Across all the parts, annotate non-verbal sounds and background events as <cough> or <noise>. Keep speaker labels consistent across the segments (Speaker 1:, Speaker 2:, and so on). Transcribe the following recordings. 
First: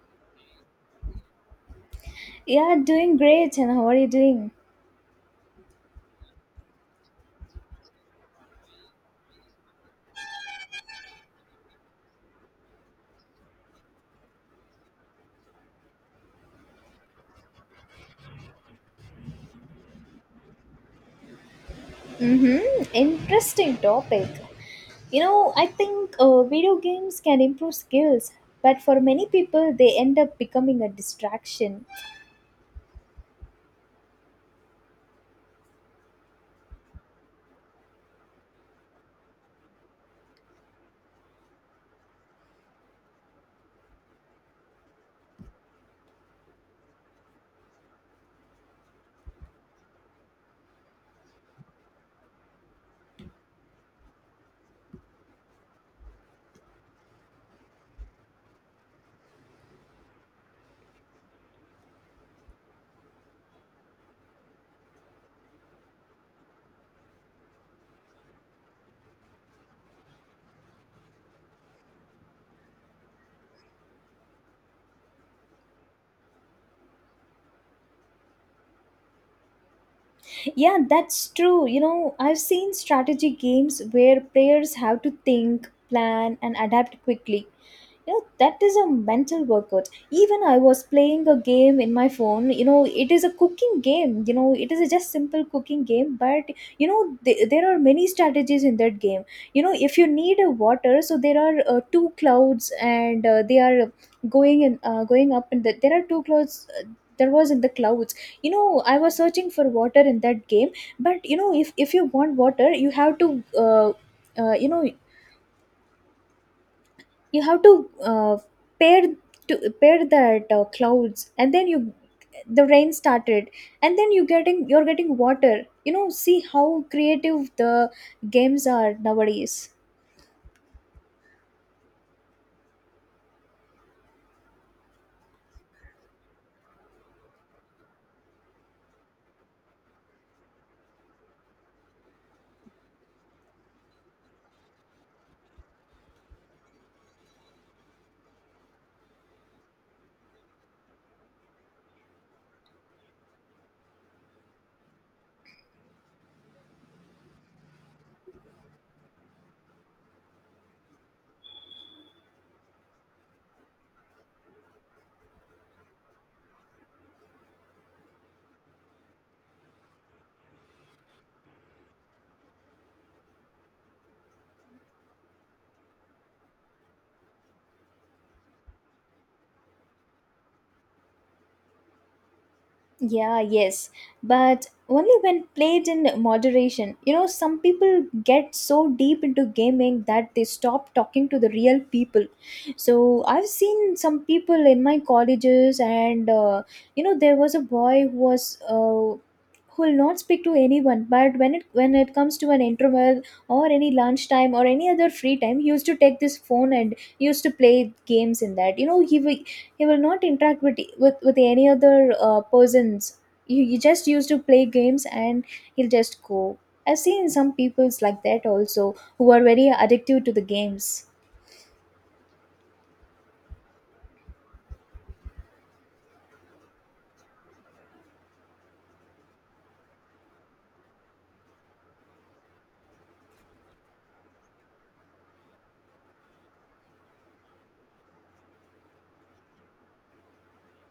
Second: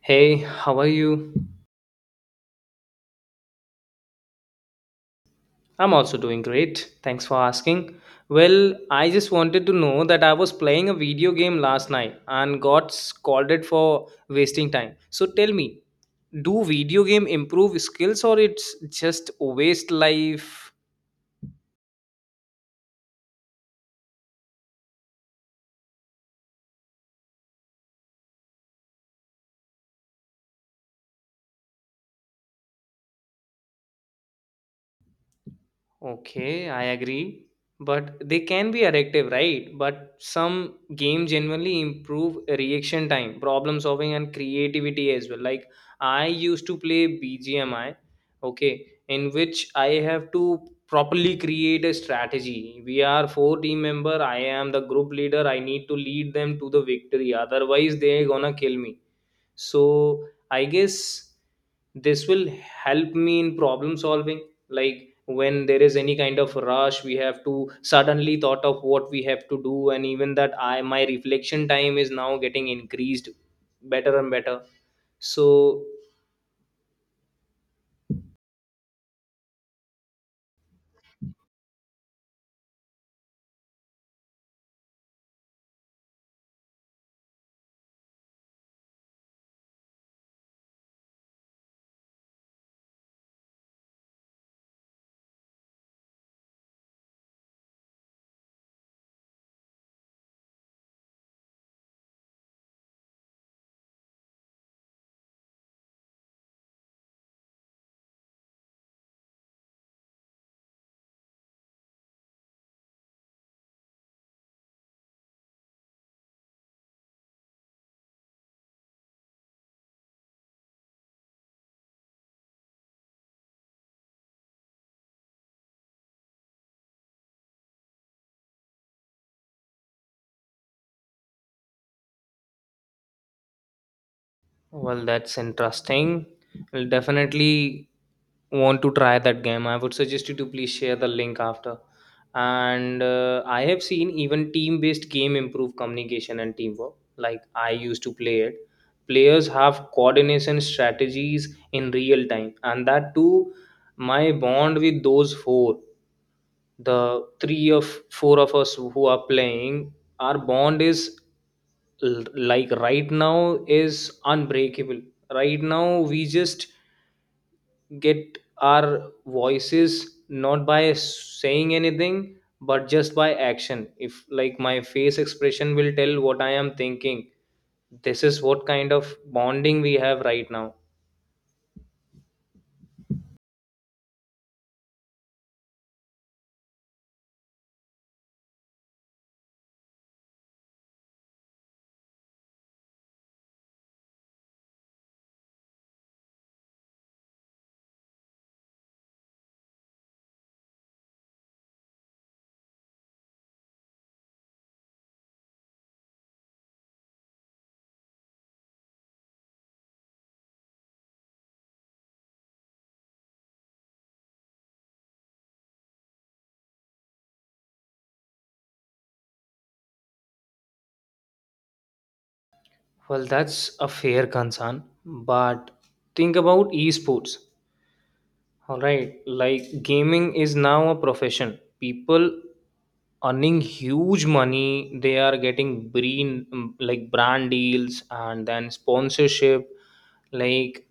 Speaker 1: Hey, how are you?
Speaker 2: Yeah, doing great. And how are you doing?
Speaker 1: I'm also doing great. Thanks for asking. Well, I just wanted to know that I was playing a video game last night and got scolded for wasting time. So tell me, do video game improve skills or it's just waste life?
Speaker 2: Mm-hmm. Interesting topic. You know, I think video games can improve skills, but for many people, they end up becoming a distraction.
Speaker 1: Okay, I agree. But they can be addictive, right? But some games genuinely improve reaction time, problem solving, and creativity as well. Like I used to play BGMI, okay, in which I have to properly create a strategy. We are four team member. I am the group leader. I need to lead them to the victory. Otherwise, they're gonna kill me, so I guess this will help me in problem solving, like when there is any kind of rush, we have to suddenly thought of what we have to do. And even that, I, my reflection time is now getting increased better and better. So
Speaker 2: Yeah, that's true. You know, I've seen strategy games where players have to think, plan, and adapt quickly. You know, that is a mental workout. Even I was playing a game in my phone. You know, it is a cooking game. You know, it is a just simple cooking game. But you know, there are many strategies in that game. You know, if you need a water, so there are two clouds, and they are going in, going up, and there are two clouds. There was in the clouds. You know, I was searching for water in that game. But you know, if you want water, you have to uh, you know you have to uh, pair, to pair that clouds, and then you the rain started, and then you're getting water. You know, see how creative the games are nowadays.
Speaker 1: well, that's interesting. I'll definitely want to try that game. I would suggest you to please share the link after. And I have seen even team based game improve communication and teamwork. Like I used to play it. Players have coordination strategies in real time, and that too, my bond with those four, the three of four of us who are playing, our bond is, like right now, is unbreakable. Right now we just get our voices not by saying anything, but just by action. If like my face expression will tell what I am thinking, this is what kind of bonding we have right now.
Speaker 2: Yeah, but only when played in moderation. You know, some people get so deep into gaming that they stop talking to the real people. So, I've seen some people in my colleges, and you know, there was a boy who was. Who will not speak to anyone, but when it comes to an interval or any lunchtime or any other free time, he used to take this phone and used to play games in that. You know, he will not interact with with any other persons. You just used to play games, and he'll just go. I've seen some peoples like that also, who are very addictive to the games.
Speaker 1: Well, that's a fair concern, but think about esports. All right, like gaming is now a profession. People earning huge money. They are getting brand, like brand deals and then sponsorship. Like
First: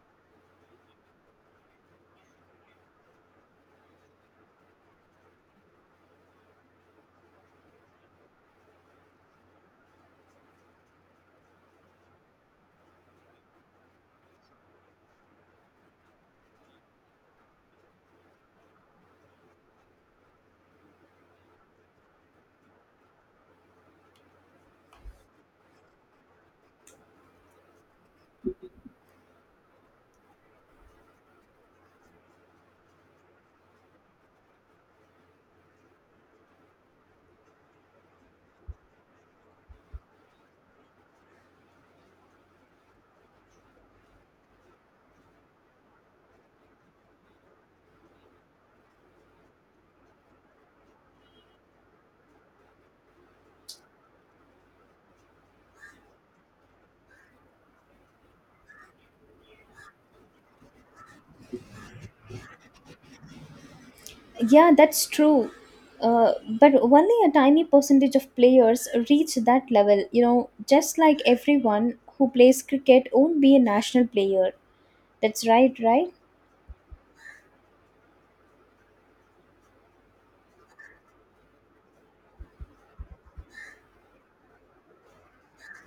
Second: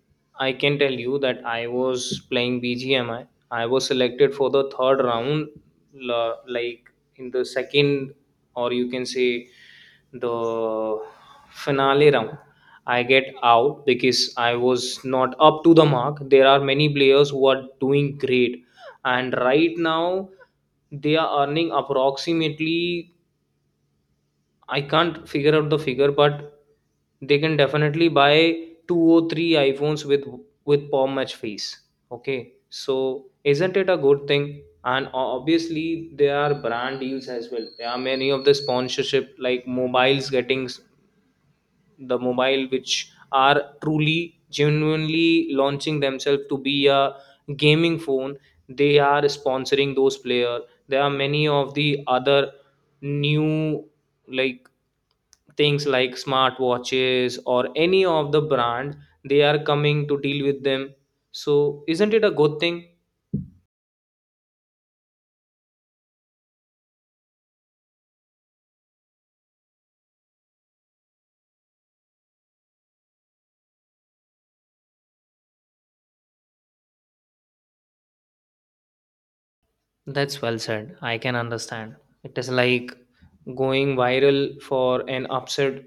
Speaker 1: I can tell you that I was playing BGMI. I was selected for the third round, like in the second, or you can say the finale round. I get out because I was not up to the mark. There are many players who are doing great, and right now they are earning approximately. I can't figure out the figure, but they can definitely buy two or three iPhones with per match fees. Okay, so isn't it a good thing? And obviously there are brand deals as well. There are many of the sponsorship, like mobiles getting the mobile which are truly genuinely launching themselves to be a gaming phone, they are sponsoring those player. There are many of the other new, like things like smart watches or any of the brand, they are coming to deal with them. So isn't it a good thing?
Speaker 2: Yeah, that's true. uh, but only a tiny percentage of players reach that level, you know. Just like everyone who plays cricket won't be a national player. That's right. Right.
Speaker 1: That's well said. I can understand. It is like going viral for an upset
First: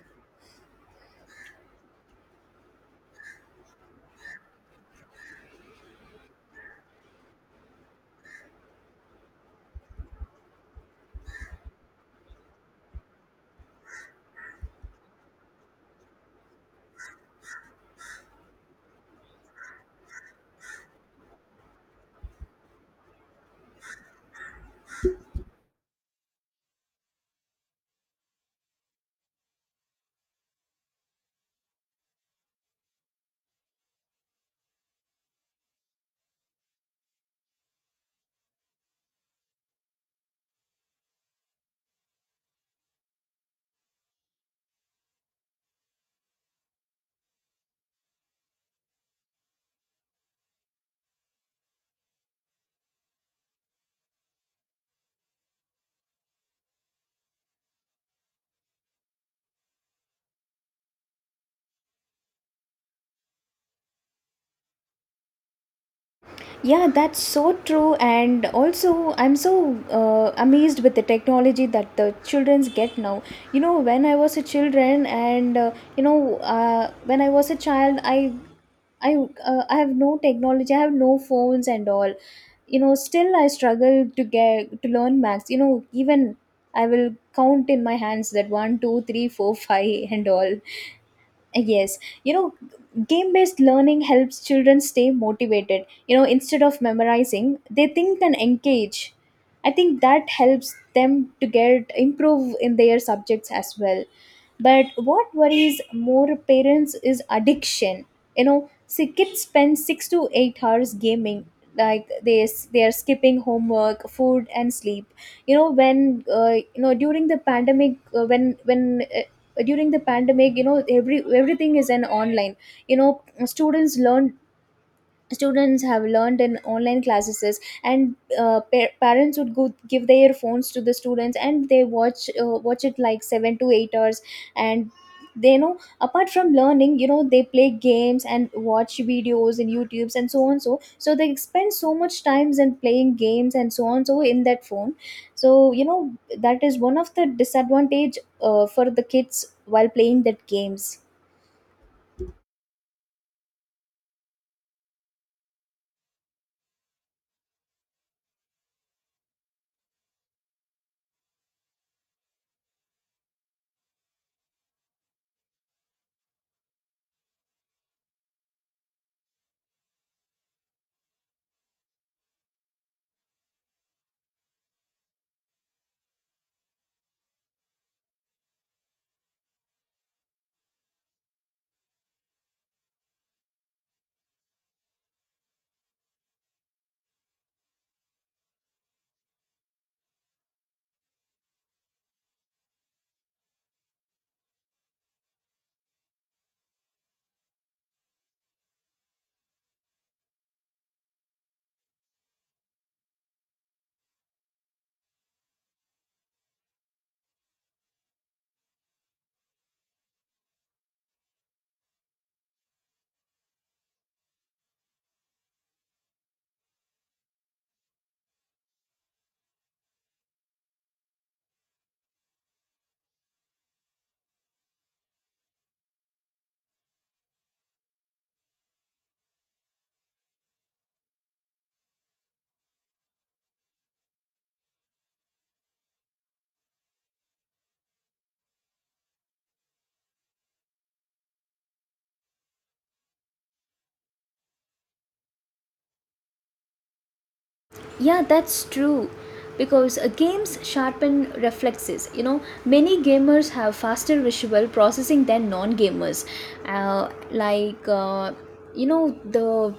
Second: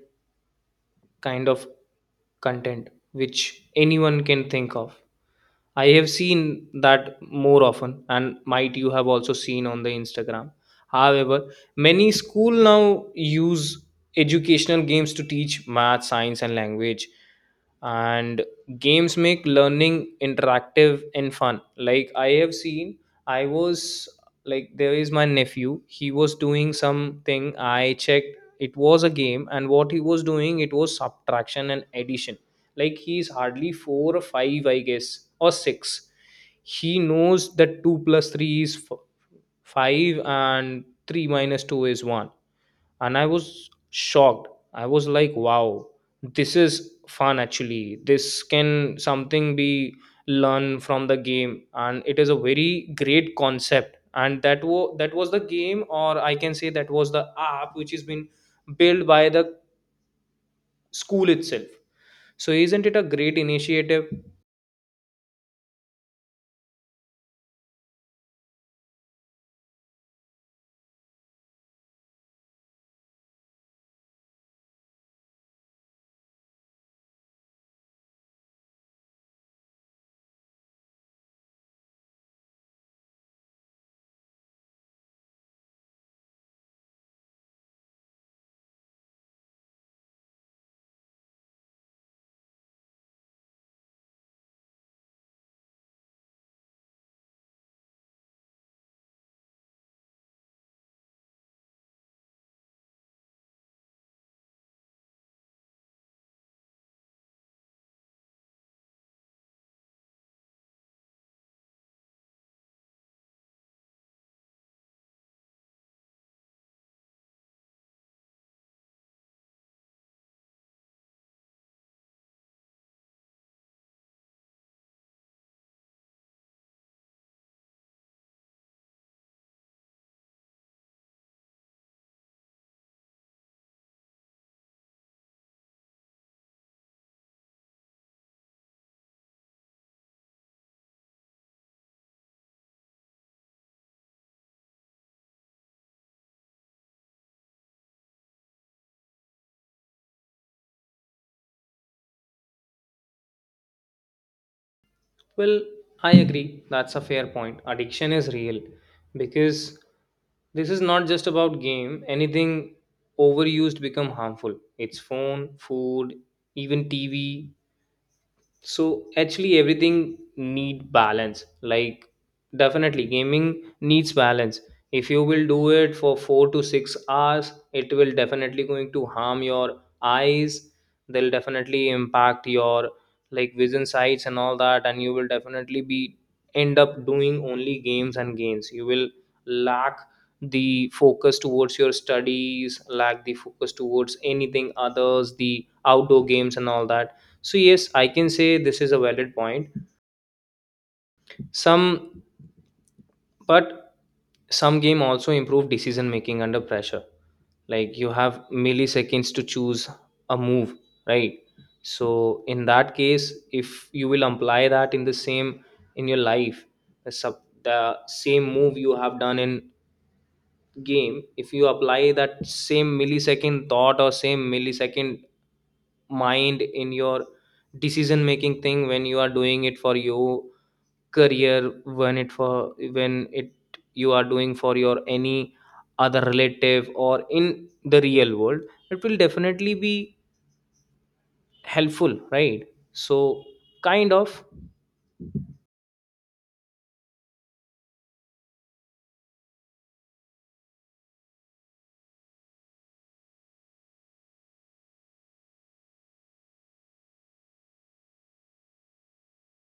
Speaker 1: kind of content which anyone can think of. I have seen that more often, and might you have also seen on the Instagram. However, many school now use educational games to teach math, science, and language, and games make learning interactive and fun. Like I have seen, I was, like there is my nephew. He was doing something. I checked. It was a game, and what he was doing, it was subtraction and addition. Like he's hardly four or five, I guess, or six. He knows that two plus three is five and three minus two is one. And I was shocked. I was like, wow, this is fun. Actually, this can something be learned from the game, and it is a very great concept. And that was the game, or I can say that was the app which has been built by the school itself. So isn't it a great initiative?
Speaker 2: Yeah, that's so true. And also, I'm so amazed with the technology that the childrens get now. You know, when I was a children, and you know, When I was a child, I, I have no technology. I have no phones and all. You know, still I struggle to get to learn maths. You know, even I will count in my hands that one, two, three, four, five, <laughs> and all. Yes, you know, game based learning helps children stay motivated. You know, instead of memorizing, they think and engage. I think that helps them to get improve in their subjects as well. But what worries more parents is addiction. You know, see, kids spend 6 to 8 hours gaming. Like they are skipping homework, food, and sleep. You know, when you know during the pandemic when during the pandemic, you know, everything is an online. You know, students learn students have learned in online classes, and parents would go give their phones to the students, and they watch it like 7 to 8 hours. And they know, apart from learning, you know, they play games and watch videos in youtubes and so on. So so they spend so much times in playing games and so on, so in that phone. So you know, that is one of the disadvantage for the kids while playing that games.
Speaker 1: Well, I agree. That's a fair point. Addiction is real because this is not just about game. Anything overused become harmful. It's phone, food, even TV, so actually everything need balance. Like definitely gaming needs balance. If you will do it for 4 to 6 hours, it will definitely going to harm your eyes. They'll definitely impact your, like vision sights and all that, and you will definitely be end up doing only games and games. You will lack the focus towards your studies, lack the focus towards anything others, the outdoor games and all that. So yes, I can say this is a valid point. Some, but some game also improve decision making under pressure. Like you have milliseconds to choose a move, right? So in that case, if you will apply that in the same, in your life, the sub, the same move you have done in game, if you apply that same millisecond thought or same millisecond mind in your decision making thing, when you are doing it for you career, when it for, when it, you are doing for your any other relative or in the real world, it will definitely be helpful, right? So kind of,
Speaker 2: Yeah, that's true. Because games sharpen reflexes. You know, many gamers have faster visual processing than non gamers. Uh, like, uh, you know,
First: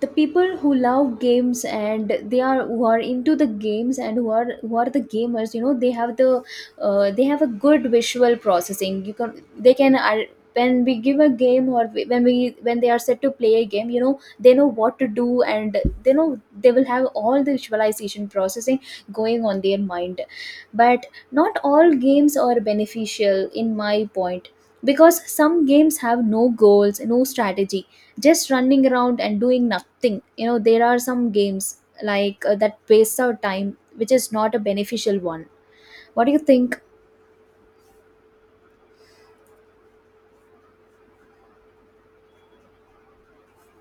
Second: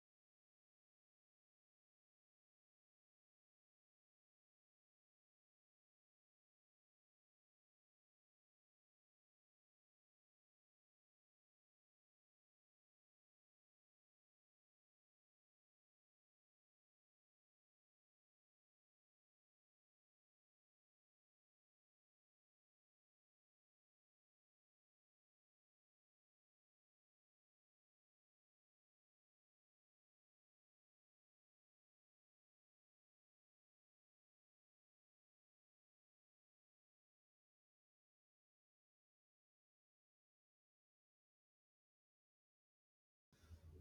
Speaker 2: the people who love games, and they are who are into the games, and who are the gamers, you know, they have a good visual processing. You can, they can when we give a game, or when we when they are set to play a game, you know, they know what to do, and they know they will have all the visualization processing going on their mind. But not all games are beneficial in my point, because some games have no goals, no strategy, just running around and doing nothing. You know, there are some games like that waste our time, which is not a beneficial one. What do you think?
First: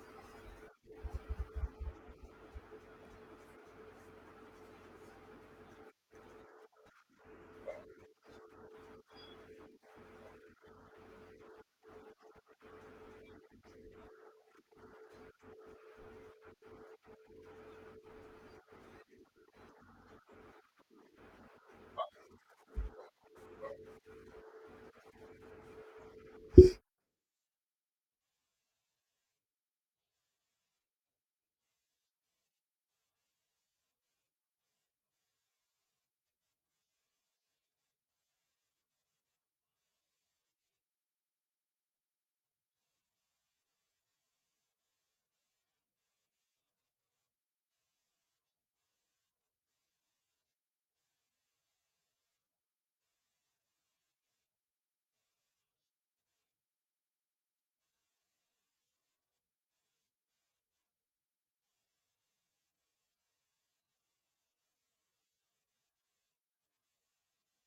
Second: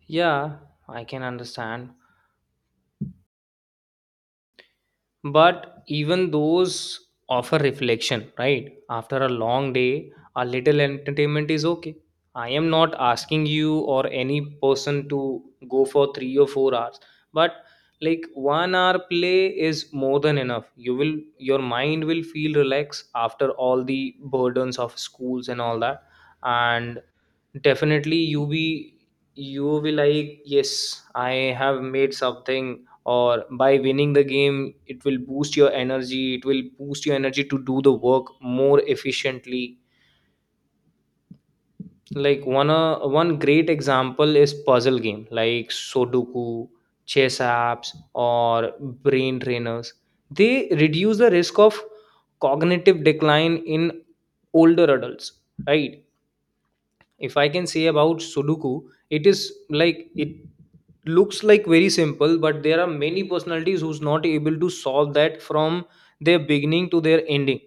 Speaker 1: yeah, I can understand. But even those offer reflection, right? After a long day, a little entertainment is okay. I am not asking you or any person to go for 3 or 4 hours, but like 1 hour play is more than enough. You will, your mind will feel relaxed after all the burdens of schools and all that. And definitely, you be, you will be like, yes, I have made something, or by winning the game, it will boost your energy. It will boost your energy to do the work more efficiently. Like one one great example is puzzle game like Sudoku, chess apps, or brain trainers. They reduce the risk of cognitive decline in older adults, right? If I can say about Sudoku, it is like it looks like very simple, but there are many personalities who's not able to solve that from their beginning to their ending.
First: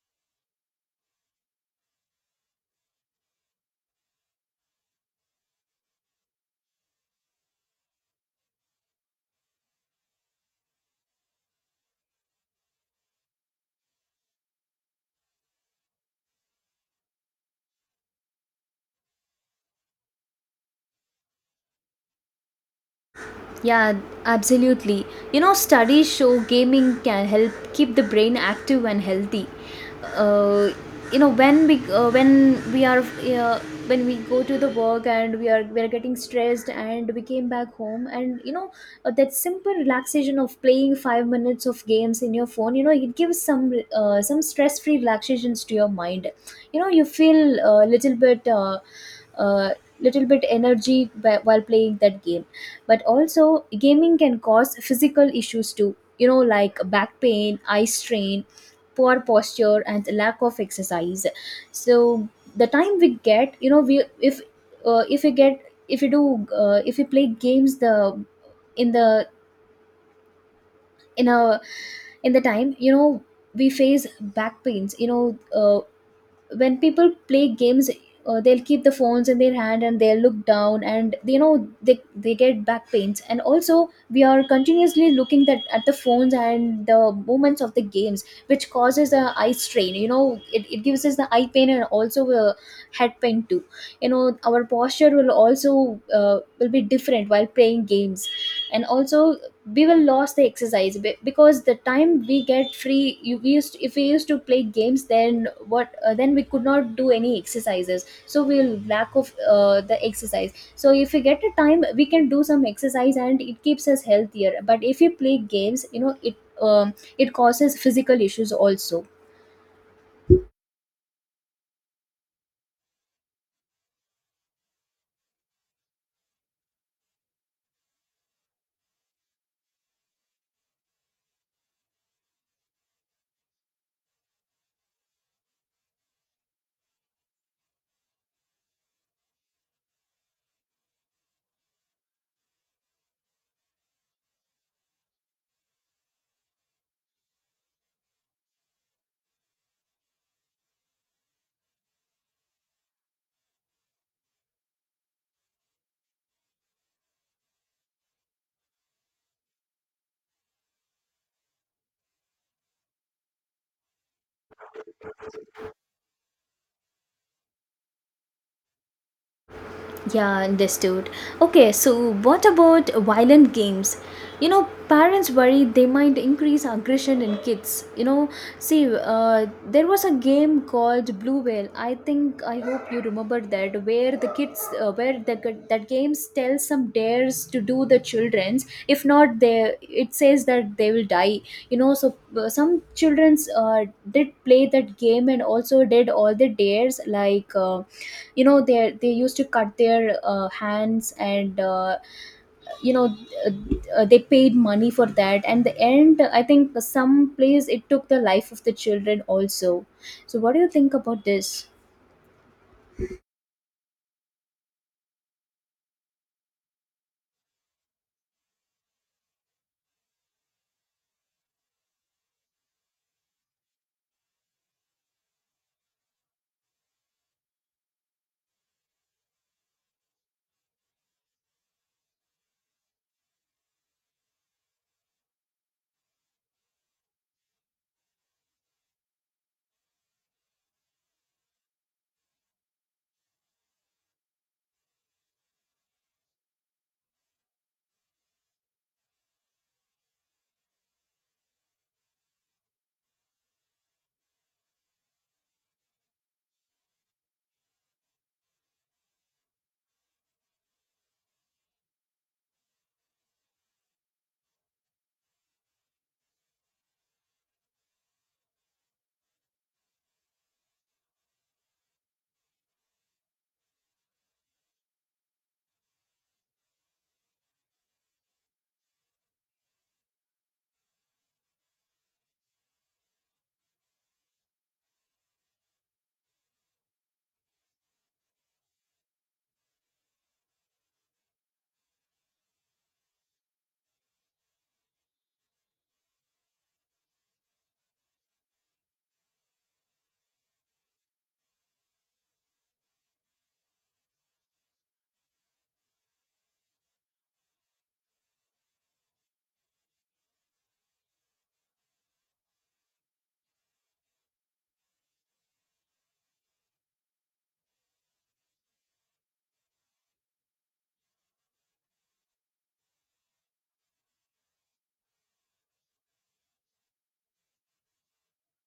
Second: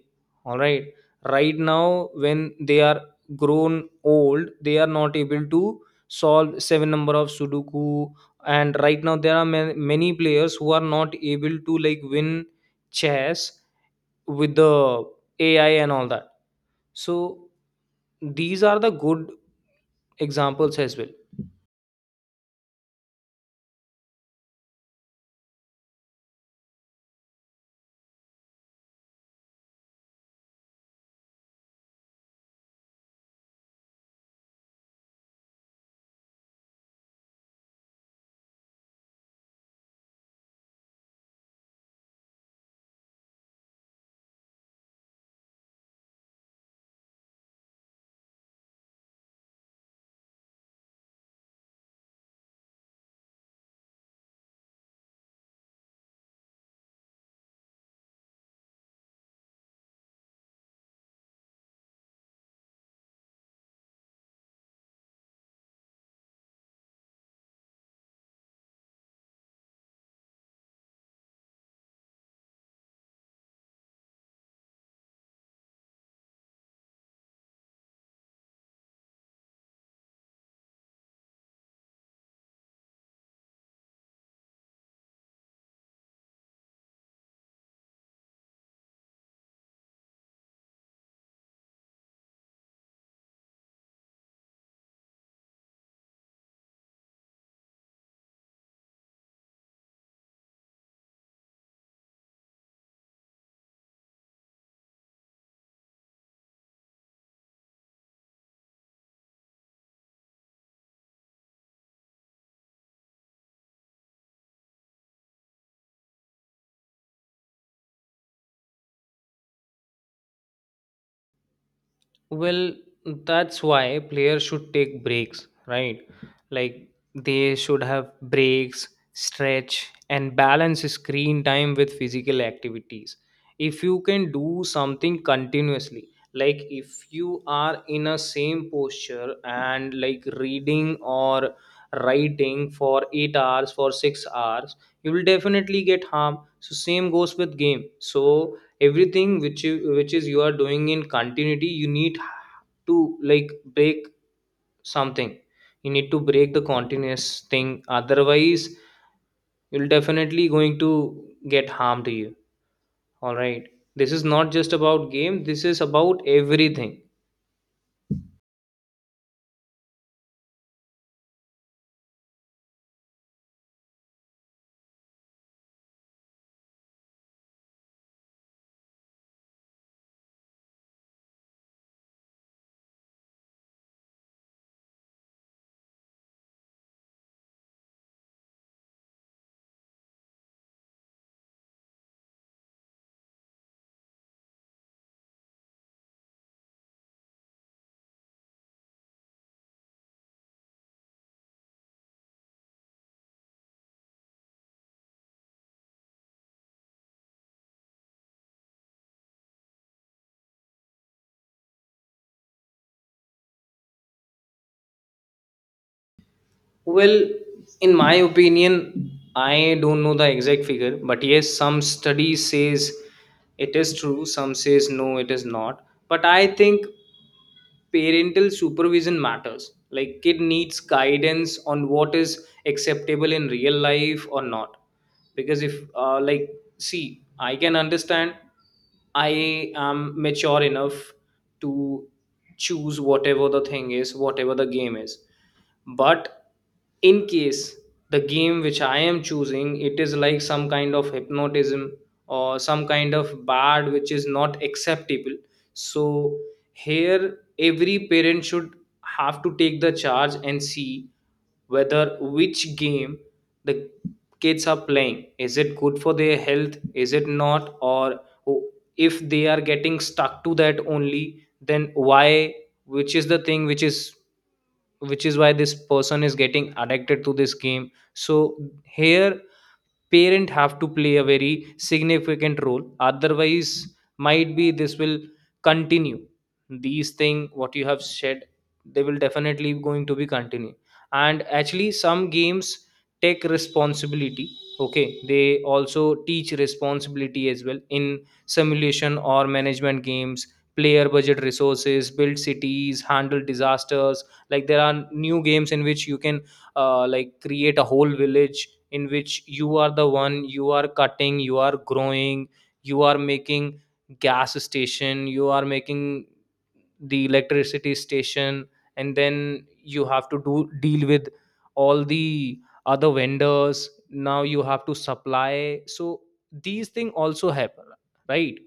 Speaker 1: All right, right now when they are grown old, they are not able to solve seven number of Sudoku. And right now there are many players who are not able to like win chess with the AI and all that. So these are the good examples as well.
Speaker 2: Yeah, absolutely. You know, studies show gaming can help keep the brain active and healthy. Uh, you know, when we are When we go to the work and we are getting stressed and we came back home, and you know, that simple relaxation of playing 5 minutes of games in your phone. You know, it gives some stress free relaxations to your mind. You know, you feel a little bit. Uh, Little bit energy while playing that game. But also gaming can cause physical issues too, you know, like back pain, eye strain, poor posture, and lack of exercise. So the time we get, you know, we if we get if we do if we play games, the in a in the time, you know, we face back pains. You know, uh, when people play games, they'll keep the phones in their hand and they'll look down, and you know, they get back pains. And also we are continuously looking that at the phones and the movements of the games, which causes the eye strain. You know, it gives us the eye pain and also head pain too. You know, our posture will also will be different while playing games. And also, we will lose the exercise. Because the time we get free, you we used if we used to play games, then what then we could not do any exercises. So we'll lack of the exercise. So if we get a time, we can do some exercise, and it keeps us healthier. But if we play games, you know, it it causes physical issues also.
Speaker 1: Well, that's why players should take breaks, right? Like they should have breaks, stretch and balance screen time with physical activities. If you can do something continuously, like if you are in a same posture and like reading or writing for 8 hours, for 6 hours, you will definitely get harm. So same goes with game. So everything which you, which is you are doing in continuity, you need to like break something. You need to break the continuous thing, otherwise you'll definitely going to get harm to you. All right, this is not just about game, this is about everything.
Speaker 2: Yeah, understood. Okay, so what about violent games? You know, parents worry they might increase aggression in kids. You know, see, there was a game called Blue Whale. I think, I hope you remember that, where the kids, that games tell some dares to do the childrens. If not, they it says that they will die. You know, so some childrens did play that game and also did all the dares like. You know, they used to cut their hands, and you know uh, they paid money for that, and the end, I think some place it took the life of the children also. So what do you think about this?
Speaker 1: Well, in my opinion, I don't know the exact figure, but yes, some study says it is true, some says no, it is not, but I think parental supervision matters. Like kid needs guidance on what is acceptable in real life or not. Because if like, see, I can understand, I am mature enough to choose whatever the thing is, whatever the game is. But in case the game which I am choosing, it is like some kind of hypnotism or some kind of bad which is not acceptable, so here every parent should have to take the charge and see whether which game the kids are playing, is it good for their health, is it not, or o- if they are getting stuck to that only, then why, which is the thing, which is, which is why this person is getting addicted to this game. So here parent have to play a very significant role. Otherwise might be this will continue. These thing what you have said, they will definitely going to be continue. And actually some games take responsibility. Okay, they also teach responsibility as well in simulation or management games. Player budget resources, build cities, handle disasters. Like there are new games in which you can like create a whole village in which you are the one, you are cutting, you are growing, you are making gas station, you are making the electricity station, and then you have to do deal with all the other vendors, now you have to supply. So these things also happen, right?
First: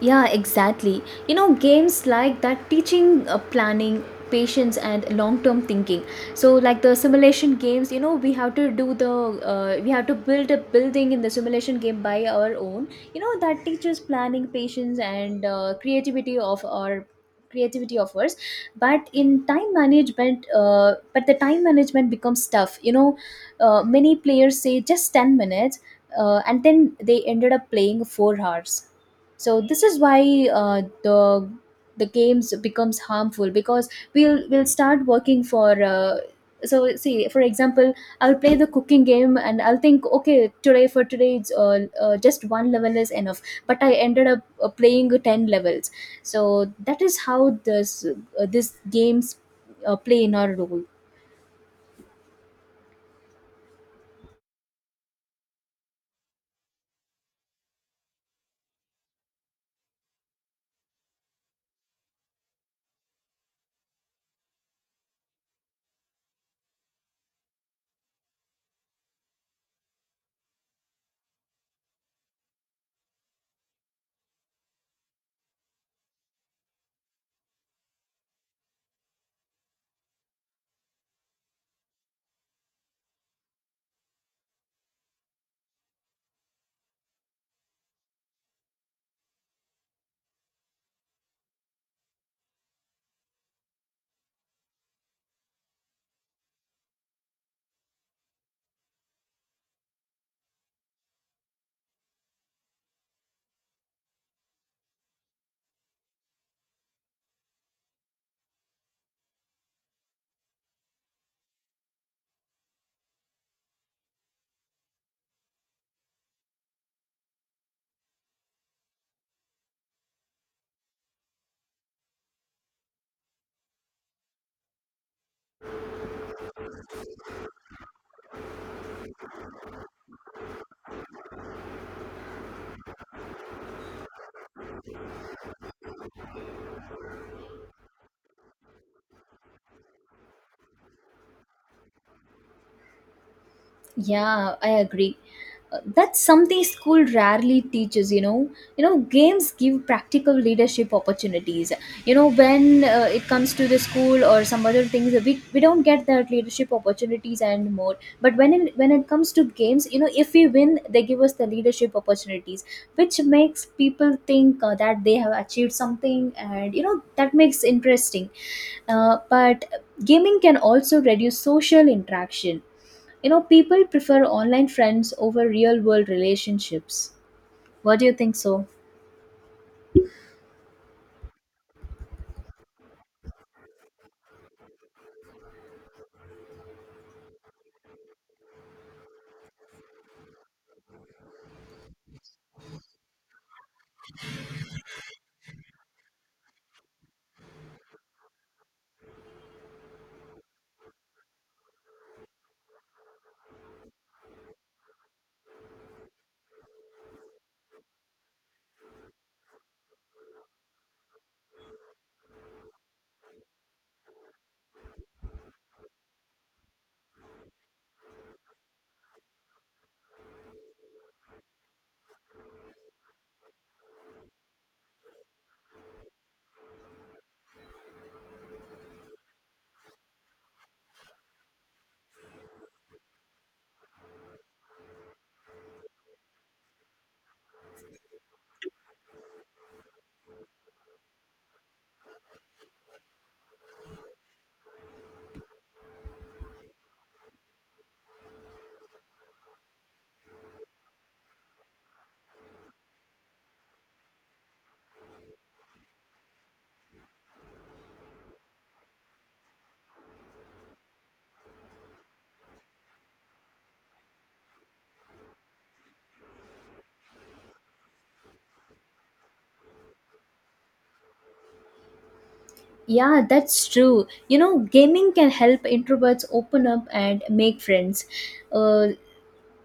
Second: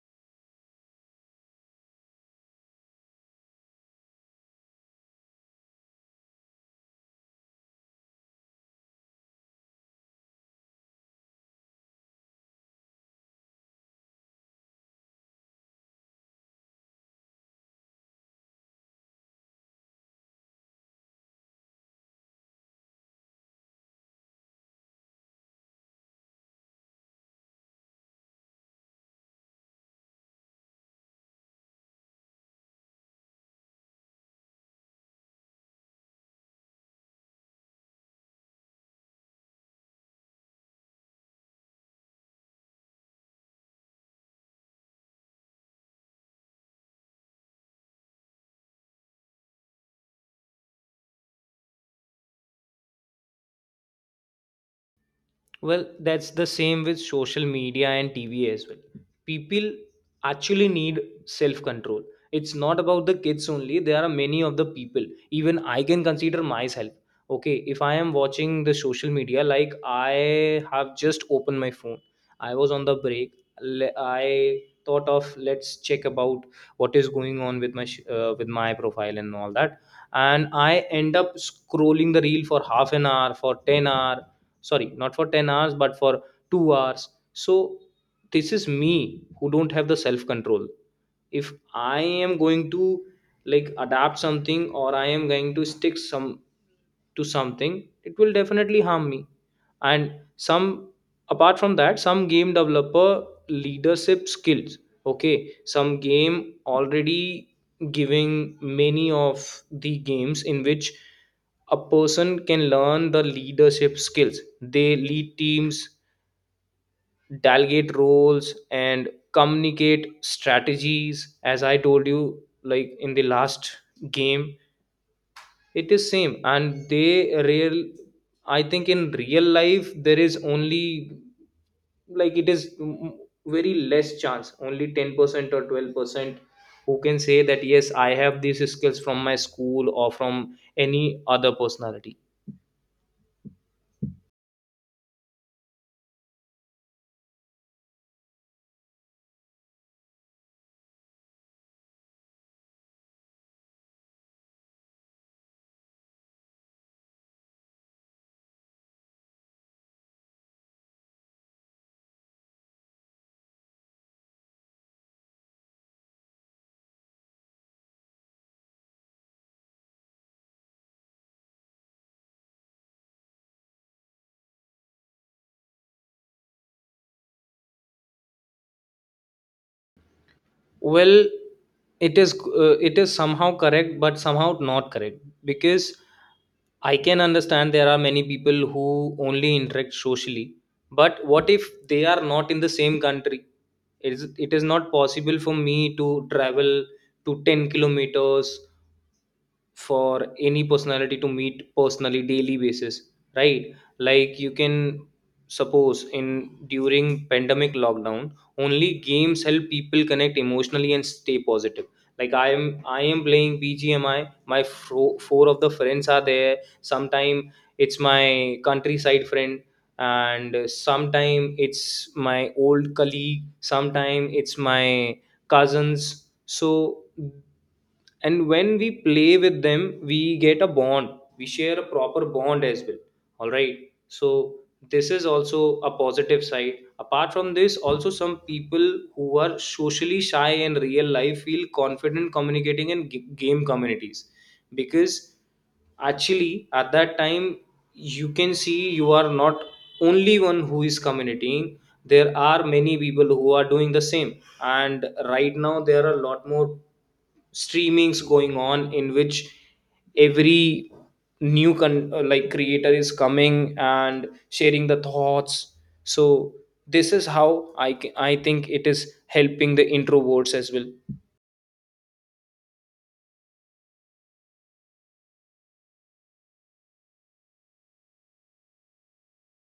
Speaker 2: Yeah, exactly. You know, games like that teaching planning, patience, and long term thinking. So, like the simulation games, you know, we have to do the, we have to build a building in the simulation game by our own. You know, that teaches planning, patience, and creativity of ours. But in time management, but the time management becomes tough, you know. Many players say just 10 minutes, and then they ended up playing 4 hours. So this is why uh, the the games becomes harmful, because we'll start working for so see, for example, I'll play the cooking game, and I'll think okay, today it's just one level is enough. But I ended up playing 10 levels. So that is how this this games play in our role.
Speaker 1: Well, that's the same with social media and TV as well. People actually need self control. It's not about the kids only, there are many of the people. Even I can consider myself. Okay, if I am watching the social media, like I have just opened my phone, I was on the break, I thought of let's check about what is going on with with my profile and all that, and I end up scrolling the reel for half an hour, for 10 hour, sorry, not for 10 hours but for 2 hours. So this is me who don't have the self control. If I am going to, like, adapt something or I am going to stick some, to something, it will definitely harm me. And some, apart from that, some game developer leadership skills. Okay, some game already giving many of the games in which a person can learn the leadership skills. They lead teams, delegate roles and communicate strategies, as I told you, like in the last game. It is same and they real. I think in real life there is only, like, very less chance, only 10% or 12% who can say that yes, I have these skills from my school or from any other personality.
Speaker 2: Yeah, I agree. That's something school rarely teaches, you know. You know, games give practical leadership opportunities. You know, when it comes to the school or some other things, we don't get that leadership opportunities and more. But when it comes to games, you know, if we win, they give us the leadership opportunities, which makes people think that they have achieved something, and you know, that makes interesting. But gaming can also reduce social interaction. You know, people prefer online friends over real world relationships. What do you think so?
Speaker 1: Well, it is, it is somehow correct but somehow not correct, because I can understand there are many people who only interact socially, but what if they are not in the same country? It is not possible for me to travel to 10 kilometers for any personality to meet personally daily basis, right? Like, you can suppose, in during pandemic lockdown, only games help people connect emotionally and stay positive. Like, I am playing BGMI. Four of the friends are there sometime. It's my countryside friend, and sometime it's my old colleague, sometime it's my cousins. So, and when we play with them, we get a bond, we share a proper bond as well, all right? So this is also a positive side. Apart from this, also some people who are socially shy in real life feel confident communicating in game communities, because actually at that time, you can see you are not only one who is communicating. There are many people who are doing the same. And right now there are a lot more streamings going on, in which every like creator is coming and sharing the thoughts. So this is how I think it is helping the introverts as well.
Speaker 2: Yeah, that's true. You know, gaming can help introverts open up and make friends. Uh,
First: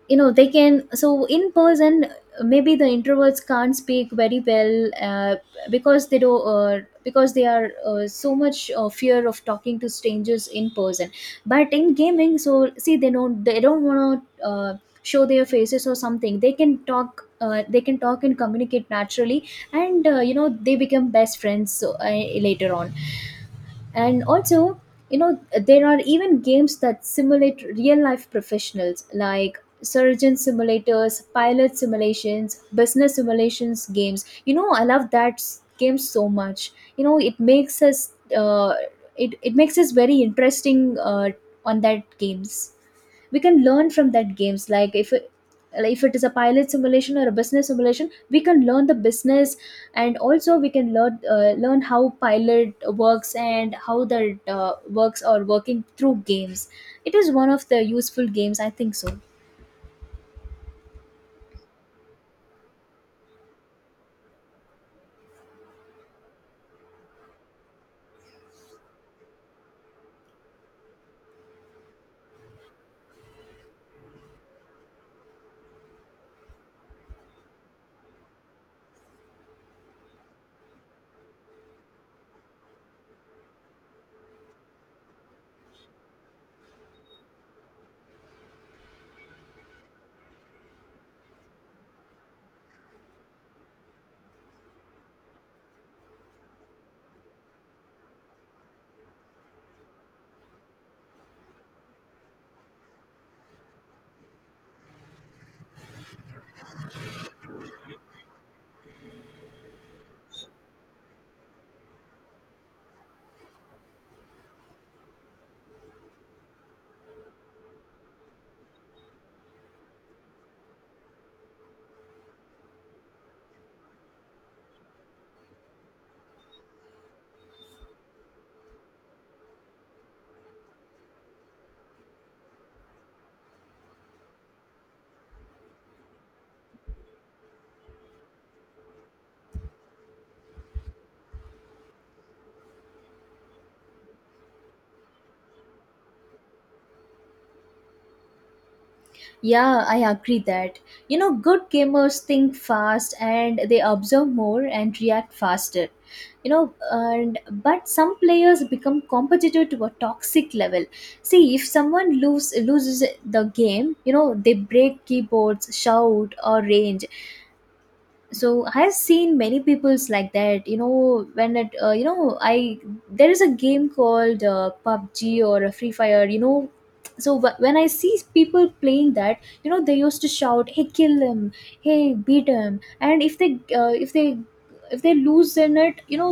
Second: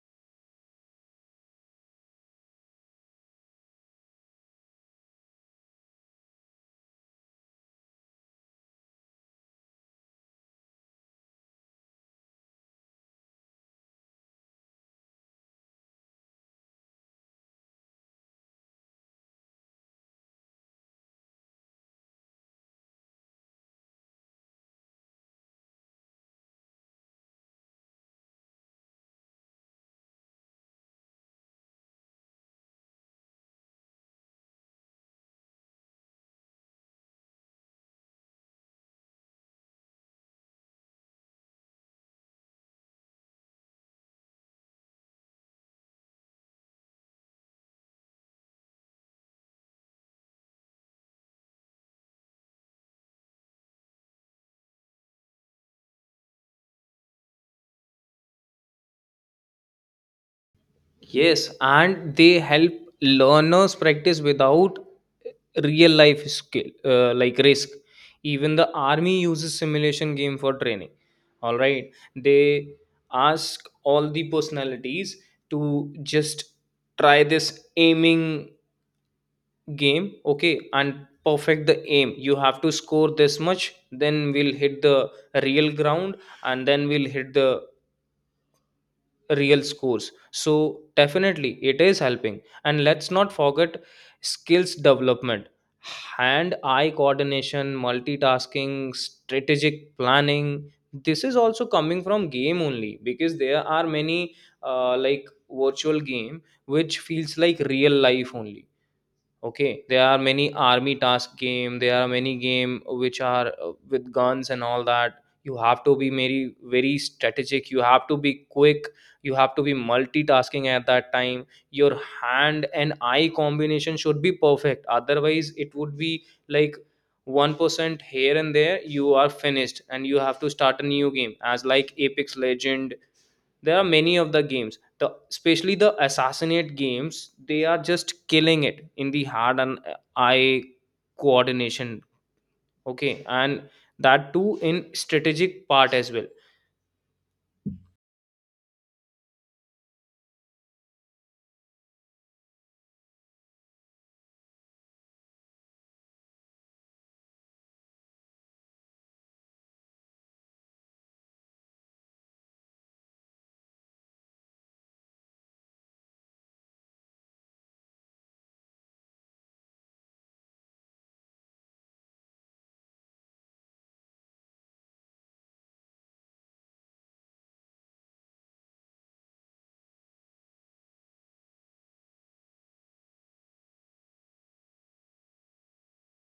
Speaker 2: you know, they can so in person, maybe the introverts can't speak very well, because they are so much fear of talking to strangers in person. But in gaming, so see, they don't want to show their faces or something. They can talk they can talk and communicate naturally, and you know, they become best friends. So, later on, and also, you know, there are even games that simulate real life professionals like surgeon simulators, pilot simulations, business simulations games. You know, I love that game so much. You know, it makes us it makes us very interesting on that games. We can learn from that games. Like if it is a pilot simulation or a business simulation, we can learn the business, and also we can learn learn how pilot works and how the works or working through games. It is one of the useful games, I think so.
Speaker 1: Yes, and they help learners practice without real life skill, like risk. Even the army uses simulation game for training. All right, they ask all the personalities to just try this aiming game, okay, and perfect the aim. You have to score this much, then we'll hit the real ground, and then we'll hit the real scores. So definitely it is helping. And let's not forget skills development, hand eye coordination, multitasking, strategic planning. This is also coming from game only, because there are many like virtual game which feels like real life only. Okay, there are many army task game, there are many game which are, with guns and all that. You have to be very very strategic, you have to be quick, you have to be multitasking at that time. Your hand and eye combination should be perfect, otherwise it would be like 1% here and there, you are finished and you have to start a new game, as like Apex Legend. There are many of the games, the especially the assassinate games, they are just killing it in the hand and eye coordination. Okay, and that too in strategic part as well.
Speaker 2: Yeah, I agree that. You know, good gamers think fast, and they observe more and react faster. You know, and but some players become competitive to a toxic level. See, if someone loses the game, you know, they break keyboards, shout, or range. So I've seen many people's like that. You know, when it you know I there is a game called pubg or a free fire, you know. So when I see people playing that, you know, they used to shout, hey, kill him, hey, beat him. And if they lose in it, you know,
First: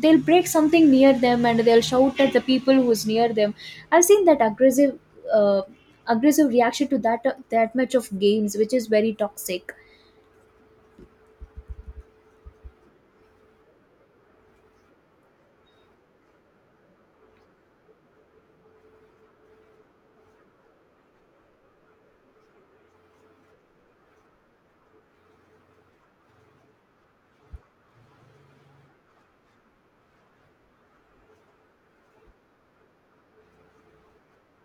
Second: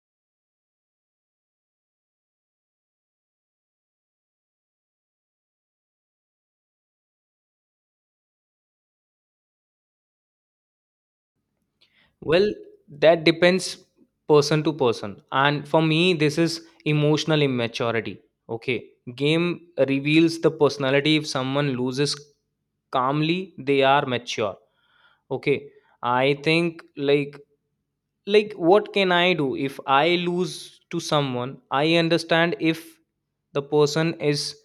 Speaker 2: they'll break something near them, and they'll shout at the people who's near them. I've seen that aggressive uh, aggressive reaction to that, that much of games, which is very toxic.
Speaker 1: Well, that depends person to person, and for me this is emotional immaturity. Okay, game reveals the personality. If someone loses calmly, they are mature. Okay, I think, like what can I do if I lose to someone? I understand if the person is,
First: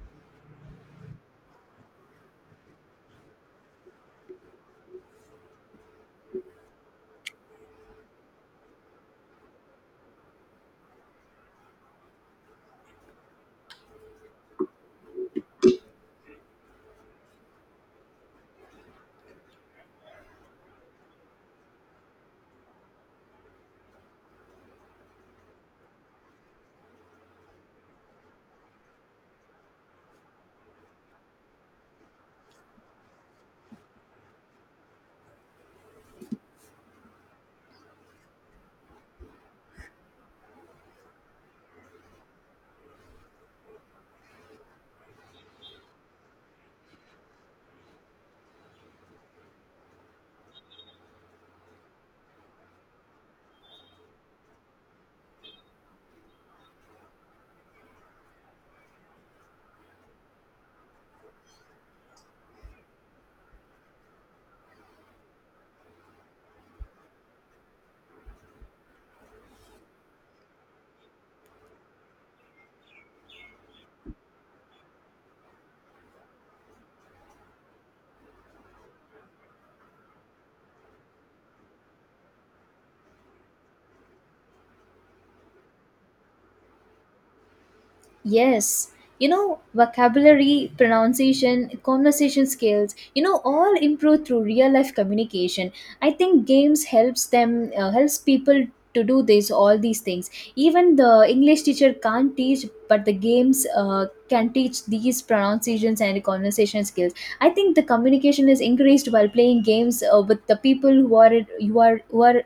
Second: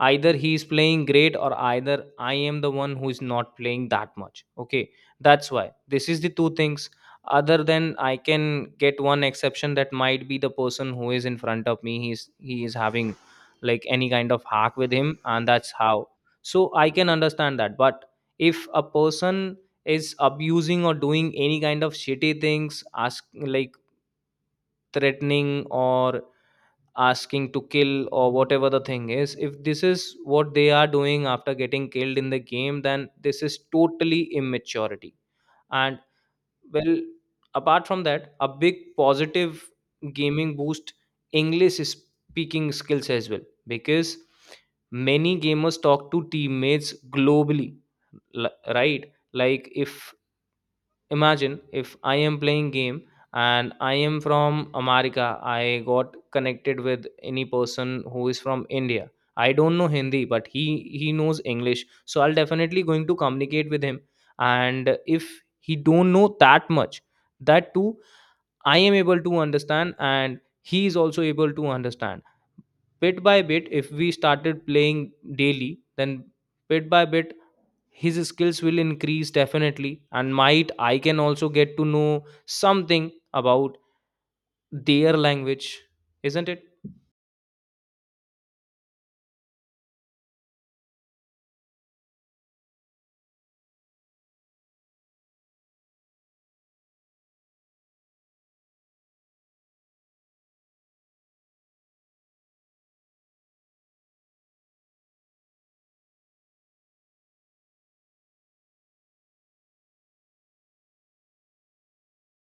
Speaker 1: either he is playing great, or either I am the one who is not playing that much. Okay, that's why this is the two things. Other than, I can get one exception, that might be the person who is in front of me, he is having like any kind of hack with him, and that's how. So I can understand that. But if a person is abusing or doing any kind of shitty things, ask like threatening or asking to kill or whatever the thing is, if this is what they are doing after getting killed in the game, then this is totally immaturity. And, well, apart from that, a big positive, gaming boost English speaking skills as well, because many gamers talk to teammates globally. Right, like, if, imagine if I am playing game and I am from America, I got connected with any person who is from India. I don't know Hindi, but he knows English, so I'll definitely going to communicate with him. And if he don't know that much, that too, I am able to understand and he is also able to understand. Bit by bit, if we started playing daily, then bit by bit his skills will increase definitely, and might I can also get to know something about their language, isn't it?
Speaker 2: Yes, you know, vocabulary, pronunciation, conversation skills, you know, all improve through real life communication. I think games helps them helps people to do this all these things. Even the English teacher can't teach, but the games can teach these pronunciations and conversation skills. I think the communication is increased while playing games with the people who are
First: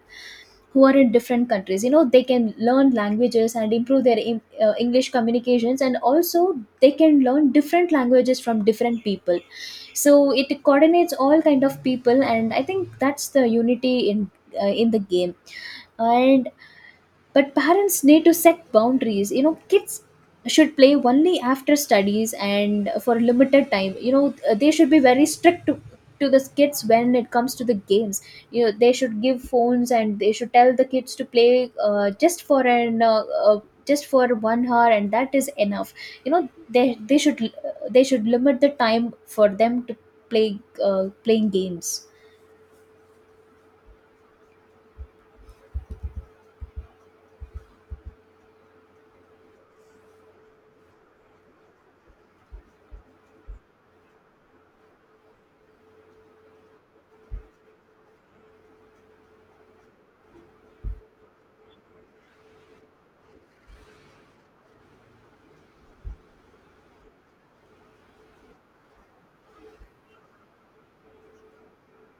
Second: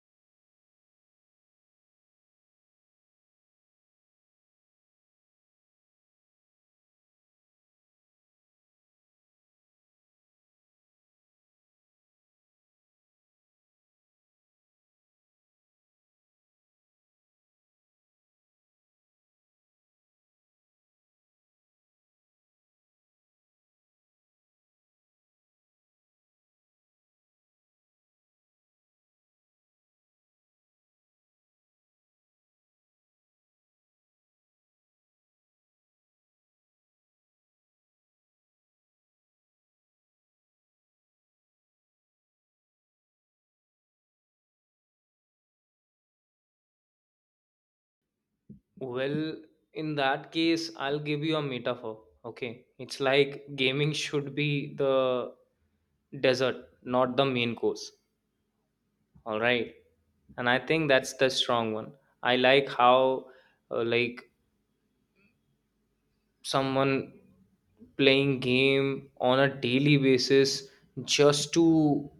Speaker 2: who are in different countries. You know, they can learn languages and improve their english communications, and also they can learn different languages from different people. So it coordinates all kind of people, and I think that's the unity in the game. And but parents need to set boundaries. You know, kids should play only after studies and for limited time. You know, they should be very strict to the kids when it comes to the games. You know, they should give phones, and they should tell the kids to play uh, just for 1 hour, and that is enough. You know, they should limit the time for them to play playing games.
Speaker 1: Well, in that case, I'll give you a metaphor. Okay, it's like gaming should be the dessert, not the main course, all right? And I think that's the strong one. I like how, like someone playing game on a daily basis, just to,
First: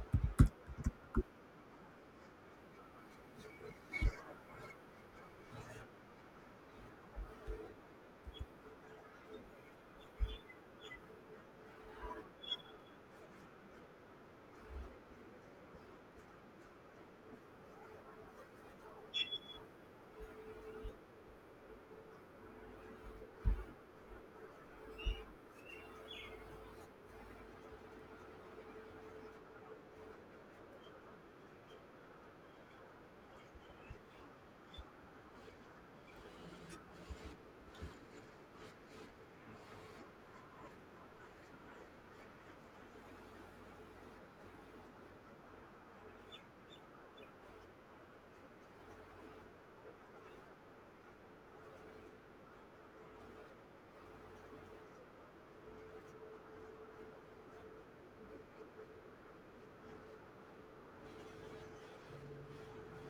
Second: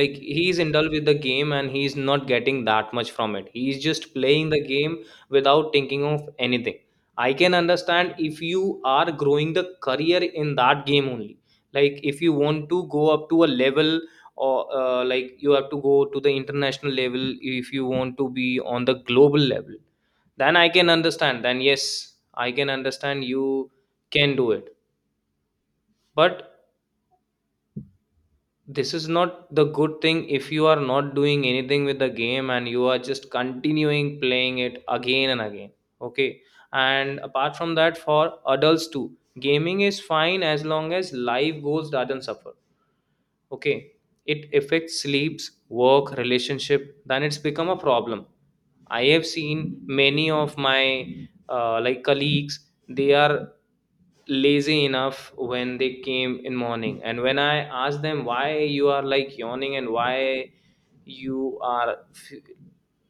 Speaker 1: like, he's indulged with the game and he's not getting that much from it, he's just playing the game without thinking of anything. I can understand if you are growing the career in that game only, like if you want to go up to a level, or like you have to go to the international level, if you want to be on the global level, then I can understand. Then yes, I can understand, you can do it. But this is not the good thing if you are not doing anything with the game and you are just continuing playing it again and again. Okay, and apart from that, for adults too, gaming is fine as long as life goals doesn't suffer. Okay, it affects sleeps, work, relationship, then it's become a problem. I have seen many of my like colleagues, they are lazy enough when they came in morning, and when I asked them why you are like yawning and why you are f-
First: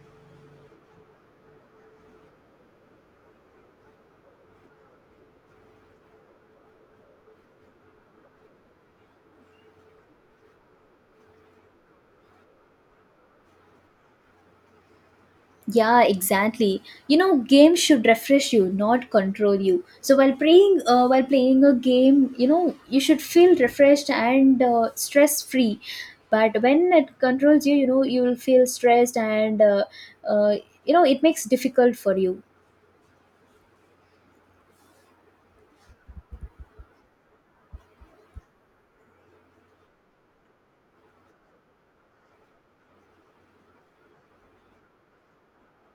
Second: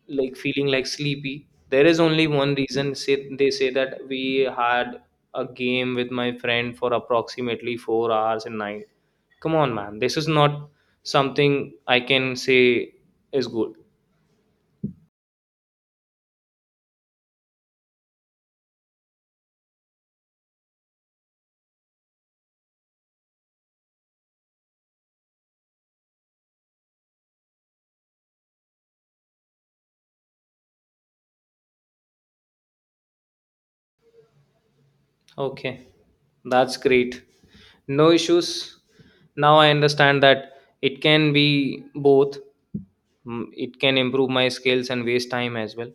Speaker 1: like feeling like sleepy, there is only one reason say, they say that we had a game with my friend for approximately 4 hours a night. Come on, man. This is not something I can say is good.
Speaker 2: Yeah, exactly. You know, games should refresh you, not control you. So while playing a game, you know, you should feel refreshed and stress free. But when it controls you, you know, you will feel stressed and uh, you know, it makes difficult for you.
Speaker 1: Okay, that's great. No issues. Now I understand that it can be both. Mm, it can improve my skills and waste time as well.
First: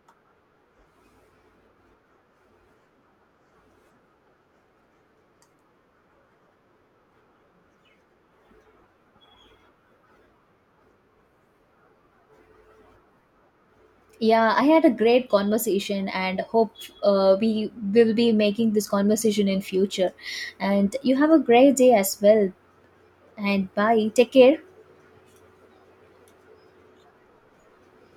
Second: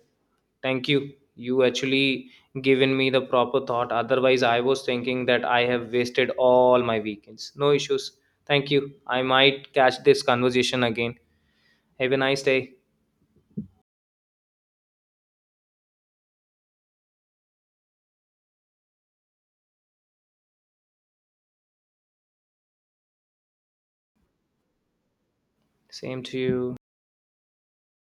Speaker 1: Thank you. You actually given me the proper thought. Otherwise, I was thinking that I have wasted all my weekends. No issues. Thank you. I might catch this conversation again. Have a nice day.
Speaker 2: Yeah, I had a great conversation, and hope we will be making this conversation in future. And you have a great day as well. And bye. Take care.
Speaker 1: Same to you.